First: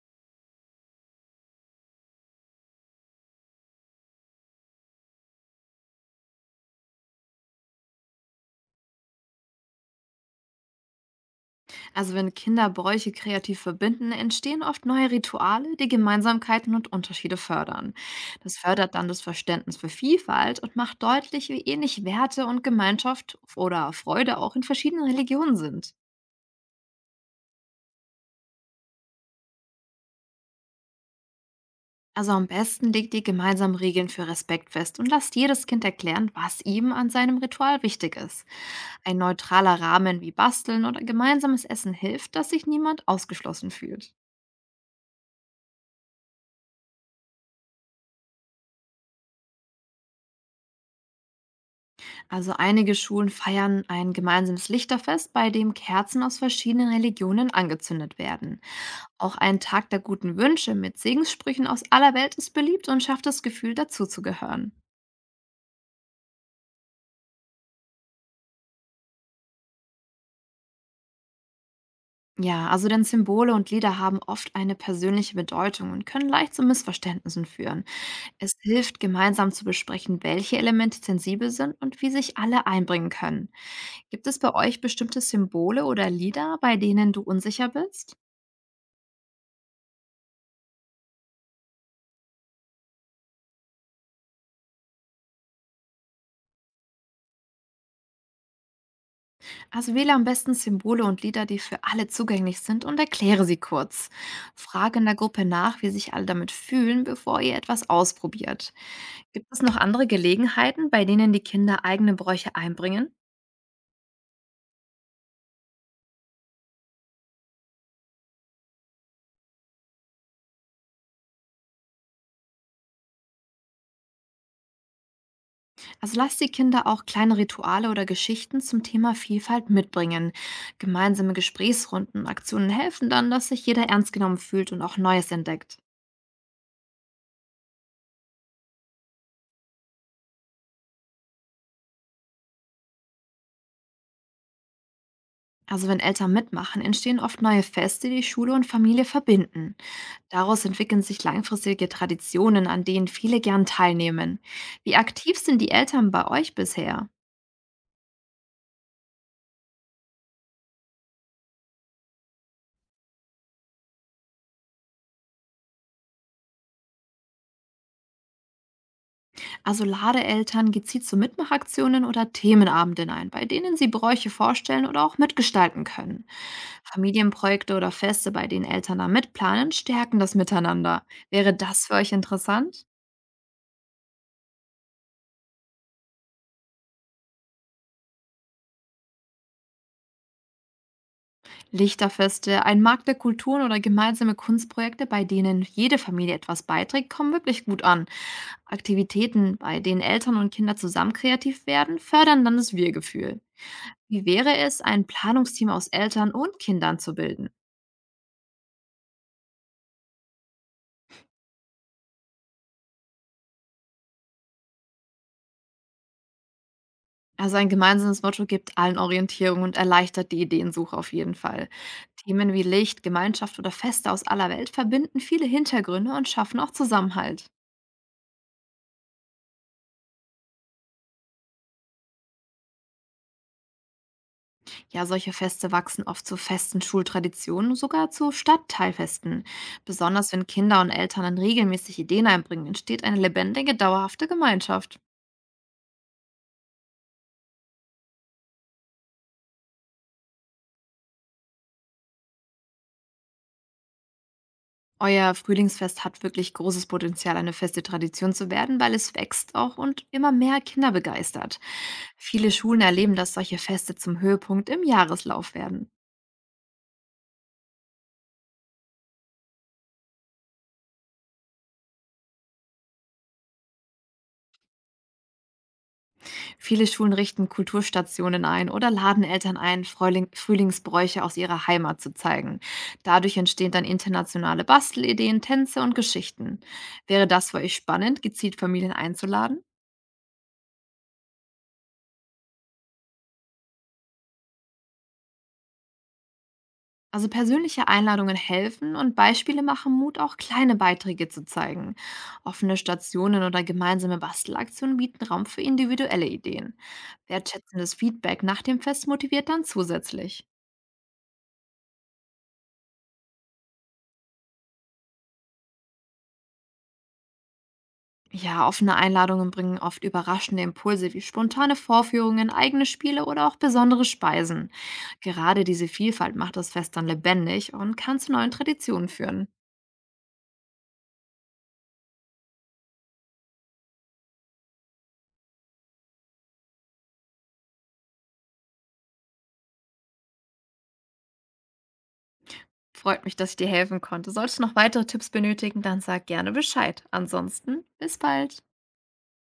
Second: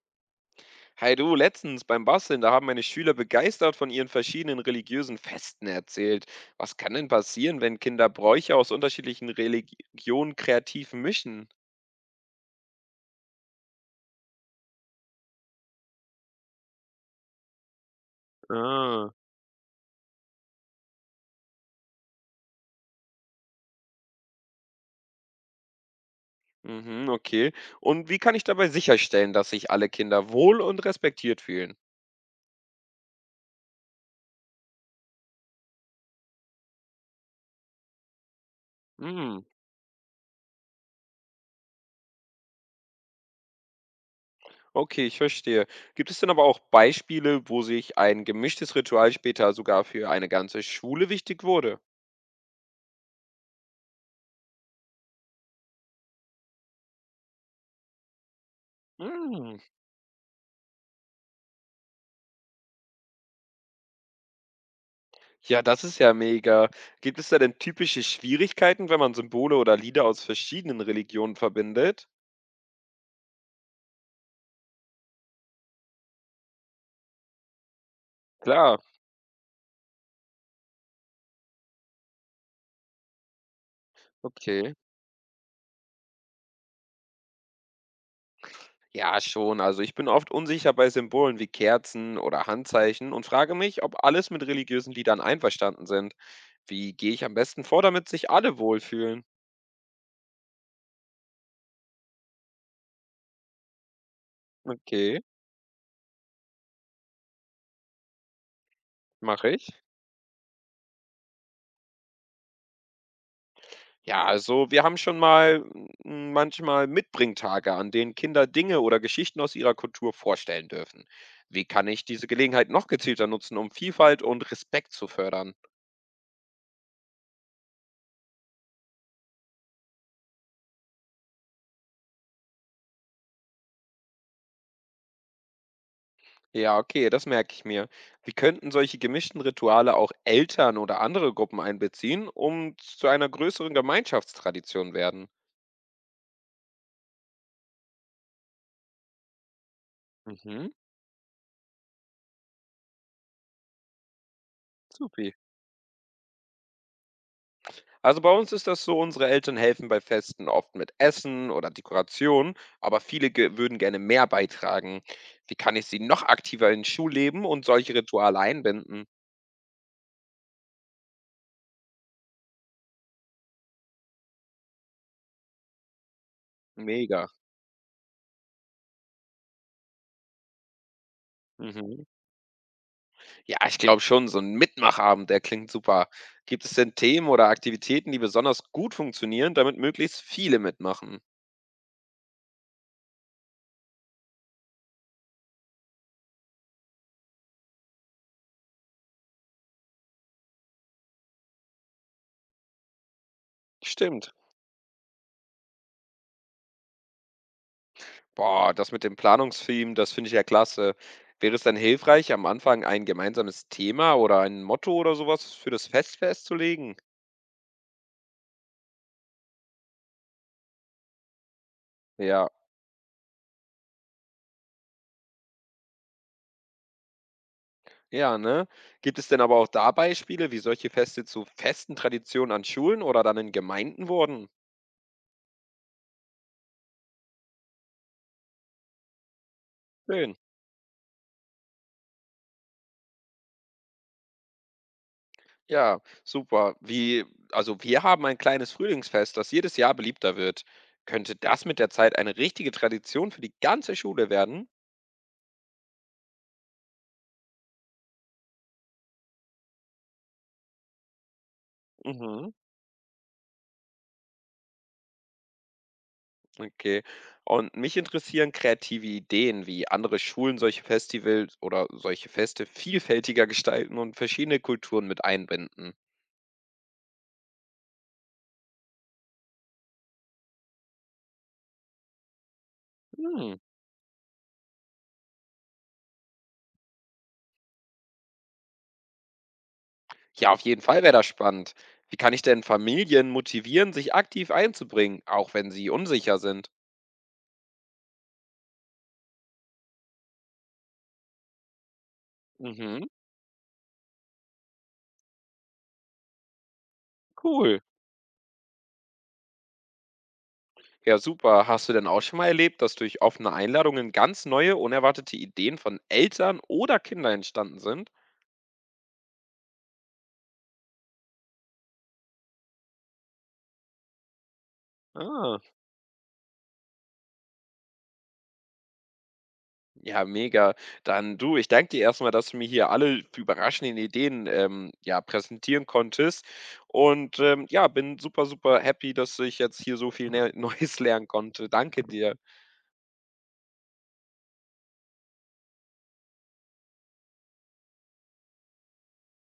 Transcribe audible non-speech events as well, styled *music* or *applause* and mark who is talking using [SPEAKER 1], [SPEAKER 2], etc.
[SPEAKER 1] Hey du, letztens beim Basteln, da haben meine Schüler begeistert von ihren verschiedenen religiösen Festen erzählt. Was kann denn passieren, wenn Kinder Bräuche aus unterschiedlichen Religionen kreativ mischen?
[SPEAKER 2] Also wenn Kinder Bräuche kreativ verbinden, entstehen oft neue Rituale, die Gemeinsamkeiten und Unterschiede fördern. Das fördert dann
[SPEAKER 1] Ah,
[SPEAKER 2] das Verständnis für Vielfalt und macht deutlich, wie ähnlich Werte und Gemeinschaft oder Freude auch in verschiedenen Religionen sind.
[SPEAKER 1] mhm, okay. Und wie kann ich dabei sicherstellen, dass sich alle Kinder wohl und respektiert fühlen?
[SPEAKER 2] Also am besten legt ihr gemeinsam Regeln für Respekt fest und lasst jedes Kind erklären, was ihm an seinem Ritual wichtig ist. Ein
[SPEAKER 1] Hm,
[SPEAKER 2] neutraler Rahmen wie Basteln oder gemeinsames Essen hilft, dass sich niemand ausgeschlossen fühlt.
[SPEAKER 1] okay, ich verstehe. Gibt es denn aber auch Beispiele, wo sich ein gemischtes Ritual später sogar für eine ganze Schule wichtig wurde?
[SPEAKER 2] Also einige Schulen feiern ein gemeinsames Lichterfest, bei dem Kerzen aus verschiedenen Religionen angezündet werden. Auch
[SPEAKER 1] Hm.
[SPEAKER 2] ein Tag der guten Wünsche mit Segenssprüchen aus aller Welt ist beliebt und schafft das Gefühl, dazuzugehören.
[SPEAKER 1] Ja, das ist ja mega. Gibt es da denn typische Schwierigkeiten, wenn man Symbole oder Lieder aus verschiedenen Religionen verbindet?
[SPEAKER 2] Ja, also denn Symbole und Lieder haben oft eine persönliche Bedeutung und können leicht zu Missverständnissen führen. Es
[SPEAKER 1] Klar,
[SPEAKER 2] hilft, gemeinsam zu besprechen, welche Elemente sensibel sind und wie sich alle einbringen können. Gibt es bei
[SPEAKER 1] okay.
[SPEAKER 2] euch bestimmte Symbole oder Lieder, bei denen du unsicher bist?
[SPEAKER 1] Ja, schon. Also ich bin oft unsicher bei Symbolen wie Kerzen oder Handzeichen und frage mich, ob alles mit religiösen Liedern einverstanden sind. Wie gehe ich am besten vor, damit sich alle wohlfühlen?
[SPEAKER 2] Also wähle am besten Symbole und Lieder, die für alle zugänglich sind und erkläre sie kurz. Frage in der
[SPEAKER 1] Okay,
[SPEAKER 2] Gruppe nach, wie sich alle damit fühlen, bevor ihr etwas ausprobiert. Gibt
[SPEAKER 1] mache
[SPEAKER 2] es
[SPEAKER 1] ich.
[SPEAKER 2] noch andere Gelegenheiten, bei denen die Kinder eigene Bräuche einbringen?
[SPEAKER 1] Ja, also wir haben schon mal manchmal Mitbringtage, an denen Kinder Dinge oder Geschichten aus ihrer Kultur vorstellen dürfen. Wie kann ich diese Gelegenheit noch gezielter nutzen, um Vielfalt und Respekt zu fördern?
[SPEAKER 2] Also lasst die Kinder auch kleine Rituale oder Geschichten zum Thema Vielfalt mitbringen. Gemeinsame Gesprächsrunden und Aktionen helfen dann, dass sich jeder ernst genommen fühlt und auch Neues entdeckt.
[SPEAKER 1] Ja, okay, das merke ich mir. Wie könnten solche gemischten Rituale auch Eltern oder andere Gruppen einbeziehen, um zu einer größeren Gemeinschaftstradition werden?
[SPEAKER 2] Also wenn Eltern mitmachen, entstehen oft neue Feste, die Schule und Familie verbinden. Daraus
[SPEAKER 1] Mhm,
[SPEAKER 2] entwickeln sich langfristige Traditionen, an denen viele gern teilnehmen. Wie
[SPEAKER 1] supi.
[SPEAKER 2] aktiv sind die Eltern bei euch bisher?
[SPEAKER 1] Also bei uns ist das so, unsere Eltern helfen bei Festen oft mit Essen oder Dekoration, aber viele ge würden gerne mehr beitragen. Wie kann ich sie noch aktiver ins Schulleben und solche Rituale einbinden?
[SPEAKER 2] Also lade Eltern gezielt zu Mitmachaktionen oder Themenabenden ein, bei denen sie Bräuche vorstellen oder auch mitgestalten können.
[SPEAKER 1] Mega.
[SPEAKER 2] Familienprojekte oder Feste, bei denen Eltern da mitplanen, stärken das Miteinander. Wäre das für
[SPEAKER 1] Mhm.
[SPEAKER 2] euch interessant?
[SPEAKER 1] Ja, ich glaube schon, so ein Mitmachabend, der klingt super. Gibt es denn Themen oder Aktivitäten, die besonders gut funktionieren, damit möglichst viele mitmachen?
[SPEAKER 2] Lichterfeste, ein Markt der Kulturen oder gemeinsame Kunstprojekte, bei denen jede Familie etwas beiträgt, kommen wirklich gut an. Aktivitäten, bei denen Eltern und Kinder zusammen kreativ werden, fördern dann das Wir-Gefühl. Wie
[SPEAKER 1] Stimmt.
[SPEAKER 2] wäre es, ein Planungsteam aus Eltern und Kindern zu bilden?
[SPEAKER 1] Boah, das mit dem Planungstheme, das finde ich ja klasse. Wäre es dann hilfreich, am Anfang ein gemeinsames Thema oder ein Motto oder sowas für das Fest festzulegen?
[SPEAKER 2] Also ein gemeinsames Motto gibt allen Orientierung und erleichtert die Ideensuche auf jeden Fall.
[SPEAKER 1] Ja,
[SPEAKER 2] Themen wie Licht, Gemeinschaft oder Feste aus aller Welt verbinden viele Hintergründe und schaffen auch Zusammenhalt.
[SPEAKER 1] ja, ne? Gibt es denn aber auch da Beispiele, wie solche Feste zu festen Traditionen an Schulen oder dann in Gemeinden wurden?
[SPEAKER 2] Ja, solche Feste wachsen oft zu festen Schultraditionen, sogar zu Stadtteilfesten. Besonders
[SPEAKER 1] Schön.
[SPEAKER 2] wenn Kinder und Eltern dann regelmäßig Ideen einbringen, entsteht eine lebendige, dauerhafte Gemeinschaft.
[SPEAKER 1] Ja, super. Also wir haben ein kleines Frühlingsfest, das jedes Jahr beliebter wird. Könnte das mit der Zeit eine richtige Tradition für die ganze Schule werden?
[SPEAKER 2] Euer Frühlingsfest hat wirklich großes Potenzial, eine feste Tradition zu werden, weil es wächst auch und immer mehr Kinder begeistert.
[SPEAKER 1] Mhm.
[SPEAKER 2] Viele Schulen erleben, dass solche Feste zum Höhepunkt im Jahreslauf werden.
[SPEAKER 1] Okay. Und mich interessieren kreative Ideen, wie andere Schulen solche Festivals oder solche Feste vielfältiger gestalten und verschiedene Kulturen mit einbinden.
[SPEAKER 2] Viele Schulen richten Kulturstationen ein oder laden Eltern ein, Frühlingsbräuche aus ihrer Heimat zu zeigen. Dadurch
[SPEAKER 1] Hm.
[SPEAKER 2] entstehen dann internationale Bastelideen, Tänze und Geschichten. Wäre das für euch spannend, gezielt Familien einzuladen?
[SPEAKER 1] Ja, auf jeden Fall wäre das spannend. Wie kann ich denn Familien motivieren, sich aktiv einzubringen, auch wenn sie unsicher sind?
[SPEAKER 2] Also persönliche Einladungen helfen und Beispiele machen Mut, auch kleine Beiträge zu zeigen. Offene
[SPEAKER 1] Mhm,
[SPEAKER 2] Stationen oder gemeinsame Bastelaktionen bieten Raum für individuelle Ideen.
[SPEAKER 1] cool.
[SPEAKER 2] Wertschätzendes Feedback nach dem Fest motiviert dann zusätzlich.
[SPEAKER 1] Ja, super. Hast du denn auch schon mal erlebt, dass durch offene Einladungen ganz neue, unerwartete Ideen von Eltern oder Kindern entstanden sind?
[SPEAKER 2] Ja, offene Einladungen bringen oft überraschende Impulse wie spontane Vorführungen, eigene Spiele oder auch besondere Speisen.
[SPEAKER 1] Ah.
[SPEAKER 2] Gerade diese Vielfalt macht das Fest dann lebendig und kann zu neuen Traditionen führen.
[SPEAKER 1] Ja, mega. Dann du, ich danke dir erstmal, dass du mir hier alle überraschenden Ideen ja, präsentieren konntest. Und ja, bin super, super happy, dass ich jetzt hier so viel ne *laughs* Neues lernen konnte. Danke dir.
[SPEAKER 2] Freut mich, dass ich dir helfen konnte. Solltest du noch weitere Tipps benötigen, dann sag gerne Bescheid. Ansonsten, bis bald.